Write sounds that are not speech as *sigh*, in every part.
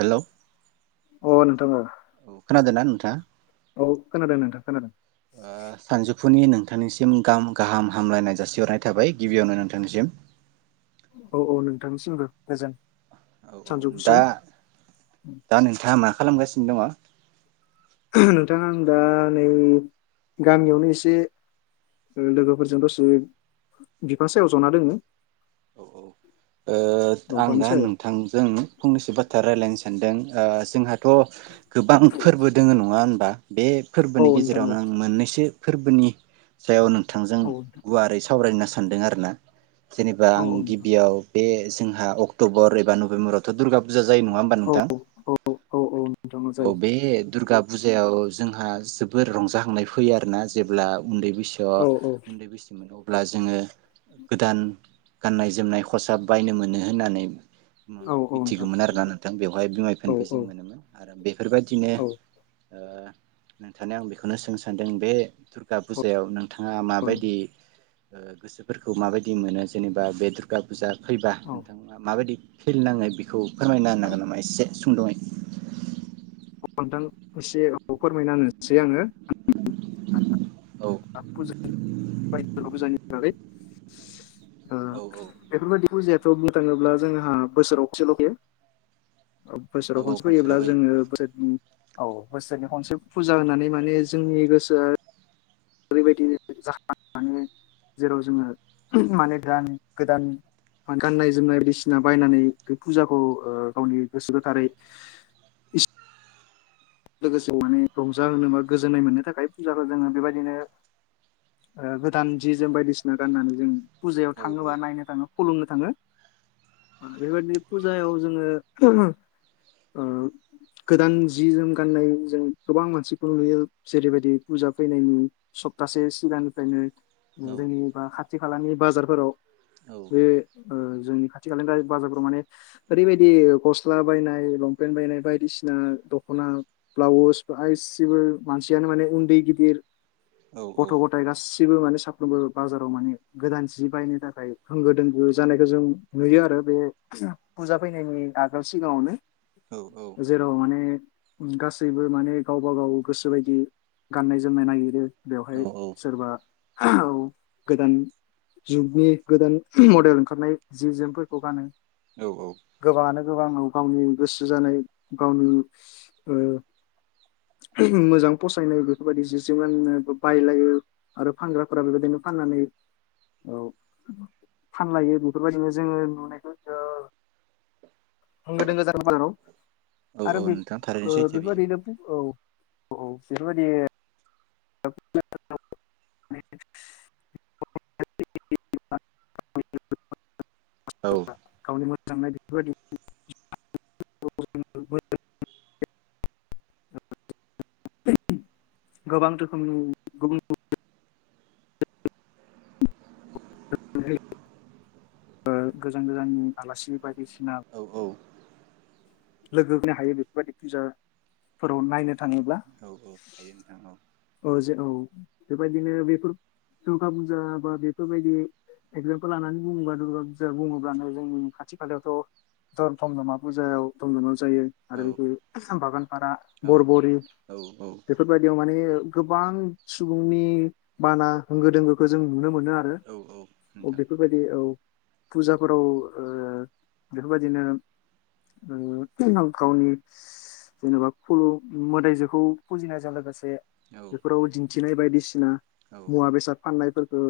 Hello अ नोंथां औ औ खोनादोंना नोंथाङा? औ खोनादों नोंथां खोनादों। फुनि नोंथांनिसिम गाहाम गाहाम हामलायनाय जासिहरनाय थाबाय गिबियावनो नोंथांनिसिम औ औ नोंथांनिसिमबो गोजोन औ औ सानजौफु सम दा दा नोंथाङा मा खालामगासिनो दङ? नोंथाङा आं दा नै गामियावनो एसे लोगोफोरजों दसे बिफां सायाव जना दोङो। औ ओ आं दंफांनि दा सायाव नोंथांजों फंनैसो बाथ्रा रायलायनो सानदों ओ जोंहाथ' गोबां फोरबो दोङो नङा होनबा बे औ फोरबोनि नोंथां औ गेजेरावनो आं मोननैसो फोरबोनि सायाव नों थांजों गुवारै सावरायनो सा सान्दों आरोना जेनेबा औ नोंथां औ आं औ नोंथां गिबियाव बे जोंहा अक्ट'बर एबा नभेम्बरावथ' दुर्गा फुजा जायो नङा होमबा औ नोंथां। औ औ नोंथां औ अ जायो बे दुर्गा फुजायाव जोंहा जोबोर रंजाहांनाय फैयो आरोना जेब्ला उन्दै बैसोआ औ उन्दै बैसोमोन औ अब्ला जोङो गोदान गाननाय जोमनाय। फसाब बायनो मोनो होननानै। औ औ नोंथां मिथिगौमोन आरोना नोंथां बेवहाय औ बिमायफबो जों मोनोमोन आरो बेफोरबायदिनो। औ नोंथांनो आं बेखौनो सोंनो सान्दों बे दुर्गा औ फुजायाव नों। बिथाङा माबायदि। औ गोसोफोरखौ माबायदि मोनो जेनेबा बेदर *inaudible* फैबा नोंथांमोना माबायदि। फिल नाङो बेखौ। फोरमायना होनो हागोन नामा एसे। सुंदयै। नोंथां एसे औ फोरमायना होनोसै आङो। *inaudible* *inaudible* *inaudible* बेफोर औ औ बायदि थ' बुंनो थाङोब्ला जोंहा बोसोराव खनसेल' जायो। औ बोसोराव औ खनसे फैयोब्ला खनसेल' फैयो जोङो बोसोर औ खनसे फुजा होनानै माने जोंनि गोसोआ ओरैबायदि जाखाङो जेराव जोङो माने गोदान गाननाय जोमनाय बायदिसिना बायनानै बे फुजाखौ गावनि गोसो गोथारै लोगोसे माने रंजा होनोनो बा गोजोननाय मोननो थाखाय फुजाखौ जोङो बेबायदिनो गोदान जि जोम बायदिसिना गाननानै जों फुजायाव औ थाङोबा नायनो थाङो खुलुमनो थाङो बेबायदिनो फुजायाव जोङो गोदान जि जोम गाननाय जों गोबां मानसिखौ नुयो जेरैबायदि फुजा फैनायनि सप्तासे सिगांनिफ्रायनो औ जेनबा खाथि खाथि खालानि बाजारफोराव औ बे। ओ जोंनि खाथि खालानि बाजारफोराव माने ओरै बायदि गस्ला बायनाय लंपेन्ट बायनाय बायदिसिना दख'ना ब्लाउस आइ सिबोल मानसियानो माने उन्दै गिदिर औ गथ' गथायाइ गासै बो माने साफ्रोमबो बाजाराव माने गोदान सि बायनो थाखाय होंगो दोंगो जानायखौ जों नुयो आरो बे फुजा फैनायनि आगोल सिगाङावनो। जेराव माने। गासैबो माने गावबा गाव गोसो बायदि गाननाय जोमनाय नागिरो। औ बेवहाय सोरबा। औ गोदान जुगनि गोदान मडेल ओंखारनाय जि जोमफोरखौ गानो। औ औ। गोबाङाव गावनि गोसो जानाय गावनि ओ मोजां फसायनाय बेफोर बायदि जि जोम गाननो बायलायो आरो फानग्राफोरा बेबायदिनो फाननानै ओ फानलायो बेफोरबायदिनो जोङो नुनायखौ होंगो दोंगो *unintelligible* जायो। औ आरो बे नोंथां थारैनो ओ सैथो बेयो बेबायदिनो औ। औ औ बेफोर बायदि। *unintelligible* औ। *unintelligible* *unintelligible* *unintelligible* गोजान गोजाननि आलासि बायदिसिना औ लोगो हो हायो बेफोरबायदि फिउसारफोराव नायनो थाङोब्ला औ औ हायो औ जे औ बेबायदिनो बेफोर दुर्गा फुजा बा बेफोरबायदि एक्जामपोल लानानै बुङोबा दुर्गा फुजा बुङोब्लानो जोंनि खाथि खालायावथ' धरधम मा फुजायाव *unintelligible* जायो आरो औ बेखौ थांफागोन बारा औ बर बरि औ बेफोरबायदियाव माने गोबां सुबुंनि बाना होंगो दोंगोखौ जों नुनो मोनो आरो औ बेफोरबायदि औ फुजाफोराव ओ बेफोरबायदिनो ओम गावनि जेनेबा खल' मोदाइजोखौ फुजिनायजों लोगोसे औ बेफोराव दिन थिनाय बायदिसिना औ मुवा बेसाद फाननायफोरखौ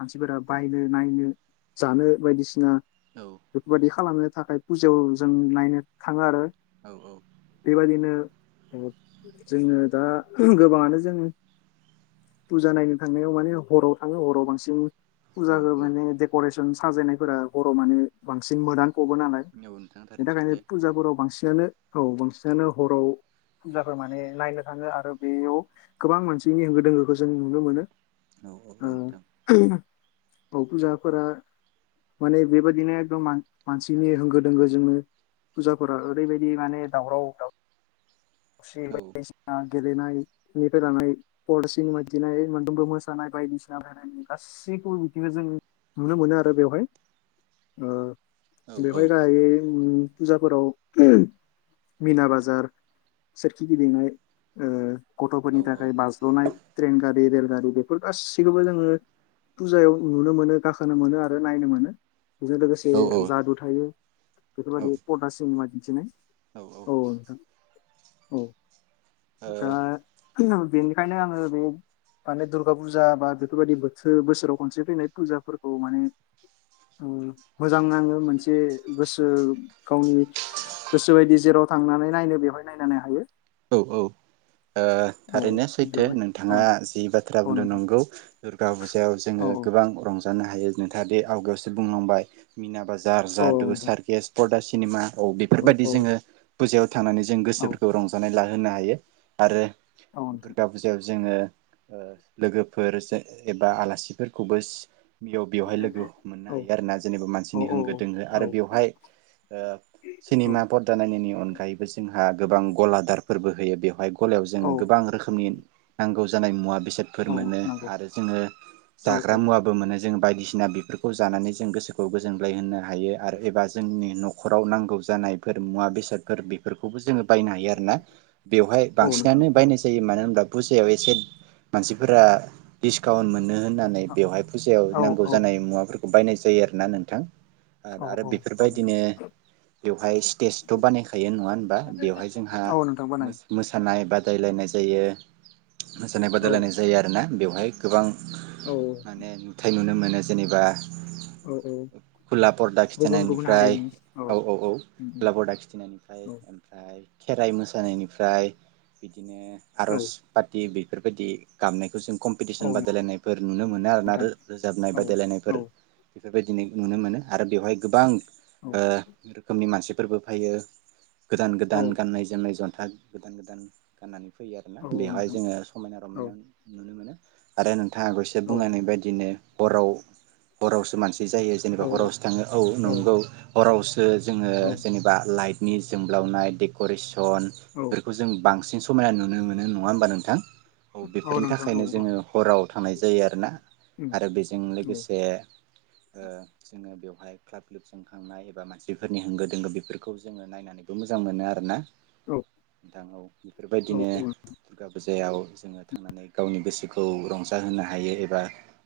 मानसिफोरा बायनो नायनो जानो बायदिसिना *unintelligible* खालामनो थाखाय फुजायाव जों नायनो थाङो आरो औ औ बेबायदिनो ओ जोङो दा गोबाङानो जों फुजा नायनो थांनायाव माने हराव थाङो हराव बांसिन औ फुजा औ माने देक'रेस जों साजायनायफोरा गरमानो बांसिन मोदान फबो नालाय नोंथां बेनि थारैनो थाखायनो सैथो फुजाफोराव बांसिनानो औ बांसिनानो हराव फुजाफोर माने नायनो थाङो आरो बेयाव गोबां मानसिनि होंगो दोंगोखौ जों नुनो मोनो औ औ औ ओ नोंथां औ फुजाफोरा माने बेबायदिनो एकदम मान-मानसिनि होंगो दोंगोजोंनो फुजाफोरा ओरैबायदि माने दावराव दाव औ *unintelligible* गेलेनायनिफ्राय लानाय पल सिनेमा दिनाय मोनदोमबो मोसानाय बायदिसिना फनाय गासैखौबो बिदिनो जों नुनो मोनो आरो बेवहाय ओ औ बेखौ गाहायै फुजाफोराव मिना बाजार सोरखि गिदिनाय ओ औ गथ'फोरनि थाखाय बाज्ल'नाय ट्रेन गारि रेल गारि बेफोर गासैखौबो जोङो फुजायाव नुनो मोनो गाखोनो मोनो आरो नायनो मोनो। बेजों लोगोसे औ जादु थायो बेफोरबायदि मुआ दिन्थिनाय औ औ। औ। दा बेनिखायनो आङो बे माने दुर्गा फुजा बा बेफोरबायदि बोथोर बोसोराव खनसे फैनाय फुजाफोरखौ माने मोजां ओम नाङो मोनसे गोसो गावनि गोसो बायदि जेराव थांनानै नायनो बेवहाय नायनानै हायो औ औ ओ औ थारैनो सैथो बेवहाय औ नोंथाङा जि बाथ्रा औ बुंनो नोंथां नंगौ। दुर्गा फुजायाव औ जोङो औ गोबां रंजा हायोथा आवगायावसो बुंलांबाय मिना बाजार दा औ जादु नोंथां सारखेस फरदा सिनेमा औ बेफोरबायदि जोङो फुजायाव थांनानै जों औ गोसोफोरखौ रंजा ज होनोनो हायो। आरो औ नोंथां दुर्गा फुजायावायाव जोङो ओ लोगोफोर जे एबा आलासिफोरखौबो सि बेयाव बेवहाय लोगो मोननो औ हायो आरोना जेनेबा औ मानसिनि होंगो दोंहो औ आरो बेवहाय ओ औ सिनेमा परदा नायनायनि अनगायैबो जोंहा गोबां गलाद दार फोरबो होयो बेवहाय गलायाव औ जोङो गोबां रोखोमनि नांगौ जानाय मुवा बेसादफोर औ मोनो नंगौ आरो जोङो औ औ जाग्रा मुवो मोनो जों बायदिसिन बेफोरखौ जानानै जों गोसोखौ गोजोनग्लाय होनो हायो आरो एबा जोंनि न'खराव नांगौ जानायफोर मुवा बेसादफोर बेफोरखौ खौबो जोङो बायनो हायो आरो ना बेवहाय औ नोंथां बांसिनानो औ बायनाय जायो मानोना दा फुजायाव एसे मानसिफोरा डिसकाउन्ट मोनो होननानै बेवहाय फुजायाव औ नांगौ औ जानाय मुवाफोरखौ बायनाय जायो आरोना नोंथां आरो आरो औ औ नोंथां बेफोरबायदिनो बेवहाय स्टेजथ' बानायखायो नङा होनबा बेवहाय जोंहा औ नोंथां बानायो मोस मोसानाय बा बादायलायनाय जायो मोसानाय औ बादायलायनाय जायो आरोना बेव हाय गोबां औ माने नुथाय नुनो मोनो जेनेबा औ औ खुला परदा गुबुन गुबुन खिथिनायनिफ्राय हारिनि औ औ औ उम उम खुला परदा खिथिनायनिफ्राय औ ओमफ्राय खेराइ मो सानायनि निफ्राय बिदिनो औ आर'ज पाथि बि बेफोरबायदि गामनायखौ जों औ कम्पिटिसन बादायलायनायफोर नुनो मोनो आरोना आरो रोजाबनाय नोंथां औ औ बादायलायनायफोर बेफोरबायदिनो नुनो मोनो आरो बेवहाय गोबां औ रोखनि मानसि फोरबो फैयो गोदान औ गोदान गाननाय जोमनाय जन्था गोदान गोदान गाननानै फैयो आरोना औ बेवहाय नोंथां जोङो समायना औ रमायना नुनो मोनो आरो नों थाङाखौसो औ बुंलांनाय बायदिनो हराव हरावसो मानसि बिदि जायो जेनेबा औ हरावसो थाङो औ नंगौ हराव जोङो जेनेबा लाइट नि जोमब्लावनाय डेक'रेसन औ बेफोरखौ जों बांसिन समायना नुनो मोनो नङा होमबा नोंथां औ बेफोरनि नोंथां औ थाखायनो जोङो हराव थांनाय जायो आरोना उम आरो बेजों औ लोगोसे जोङो बेवहाय ख्लाब ख्लिब जोंनाय एबा मानसिफोरनि होंगो दोंगो बेफोरखौ जोङो नायनानैबो मोजां मोनो आरोना औ औ औ औ औ बेफोरबायदिनो दुर्गा बै फुजायाव जोङो थांनानै गावनि गोसोखौ रंजाहोनो हायो एबा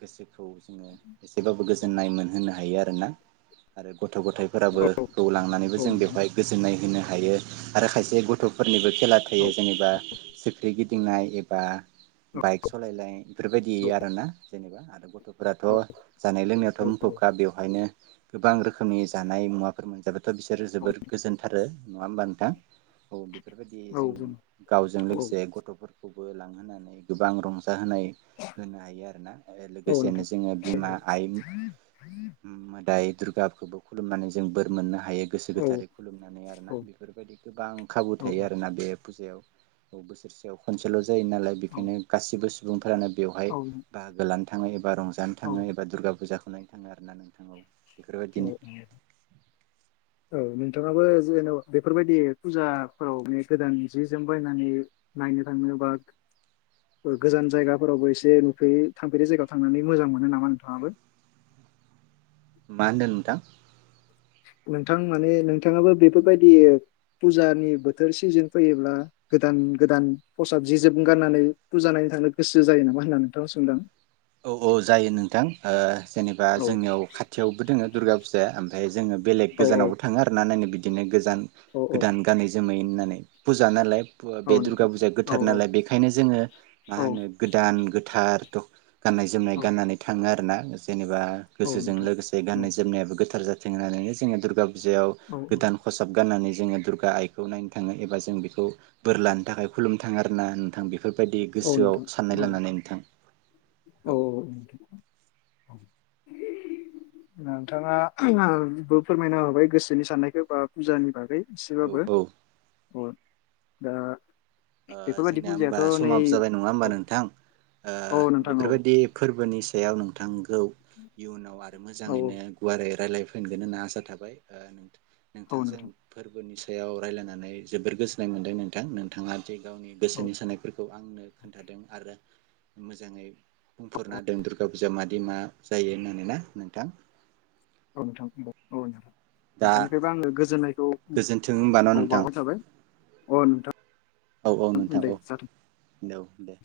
गोसोखौ जोङो एसेबाबो गोजोननाय मोनहोनो हायो आरोना आरो गथ' गथायाइफोराबो खौ लांनानैबो जों बेवहाय गोजोननाय होनो हायो आरो खायसे गथ' फोरनिबो खेला थायो जेनेबा सिख्रि गि दिंनाय एबा बाइक सलायनाय बेफोरबायदि आरोना जेनेबा आरो आरो गथ'फोराथ' जानाय लोंनायावथ' मुखुबखा बेवहायनो गोबां रोखोमनि जानाय मुवाफोर मोनजागोन थ' बिसोरो जोबोर गोजोनथारो। नंङा होमबा नोंथां औ बि फोरबायदि जों गावजों औ लोगोसे गथ'फोर खौबो लांहोनानै गोबां रंजा जा होनाय होनो हायो आरोना औ लोगोसेनो नोंथां जोङो बिमा आइ उम मोदाय दुर्गाफोरखौबो खुलुमनानै जों बोर मोननो हायो गोसो औ गोथारै खुलुमनानै आरोना औ बेफोरबायदि गोबां खाबु था औ थायो आरोना बे फुजायाव बोसोरसेयाव खनसेल' जायो नालाय बेखायनो गासिबो सु सुबुंफोरानो बेवहाय बाहागोलानो थांनाय एब बा रंजानो औ थाङो दुर्गा फुजा नायनो थाङो आरो ना नोंथां औ। औ बेफोरबायदिनो औ औ मि नोंथाङाबो जेन'बा बेफोरबायदि फुजाफोराव बे गोदान जि जोम बायनानै नायनो थांनो बा गोजान जायगाफोरावबो एसे नुफेरै थांफेरै जायगायाव थांनानै मोजां मोनो नामा नोंथाङाबो? मा होन्दों नोंथां? नोंथां माने नोंथाङाबो बेफोरबायदि फुजानि बोथोर सिजोन फैयोब्ला गोदान गोदान खसाब जि जोम गारनानै फुजा नायनानै थांनो गोसो जायो नामा होनना नोंथांनाव सोंदां। औ औ जायो नोंथां ओ जेनेबा औ जोंनियाव खाथियावबो दोङो दुर्गा फुजाया ओमफ्राय जोङो बेलेग औ औ गोजानावबो थाङो आरोना नायनो बि दिनो गोजान औ गोदान औ गानै जोमै होननानै फुजा नालाय फुवा बे औ दुर्गा नोंथां फुजाया औ गोथार नालाय औ बेखायनो जोङो मा होनो औ गोदान गोथार थ' गाननाय जोमनाय औ गाननानै थाङो आरो ना जेने बा औ गोसोजों नोंथां लोगोसे औ गाननाय जोमनायाबो गोथार जा जों आरो जोंगा दुर्गाव बिजायाव औ गोदान खसाब गाननानै जोङो दुर्गा आइखौ नायनो थाङो एबा जों बेखौ बोर लानो थाखाय खुलुमनो थाङो आरोना नोंथां बेफोरबायदि औ गोसोआव नोंथां साननाय औ लानानै नोंथां। औ औ। नोंथाङा बो फोरमायना होबाय गोसोनि साननायखौ बा फुजानि बागै। औ एसेबाबो। औ अ दा ओ बेफोरबायदि जोंनिया होमबा फुजायाथ' नै समाबो जाबाय नङा होमबा औ नोंथां औ ओ नोंथां औ बेफोरबायदि फोरबोनि सायाव औ नोंथां। औ आरो औ मोजैनो गुवारै राय फिगोन होनना आसा थाबाय। औ नोंथांजों नोंथां फोरबोनि सा याव रायज्लायनानै जोबोद गोजोननाय मोनदों नोंथां नोंथाङा दि गावनि औ गोसोनि सानाय खौ आंनो खोन्थादों आरो मोजाङै बुंफोरना दं दुर्गा फुजा मादि मा जायो होननांगो ना नोंथां। औ नोंथां औ। दा बेनिफ्रायबो आङो गोजोननायखौ गोजोन्थों होमबा न' नोंथां बावहरथाबाय। अ औ औ नोंथां। नोंथां औ दे जागोन औ दे।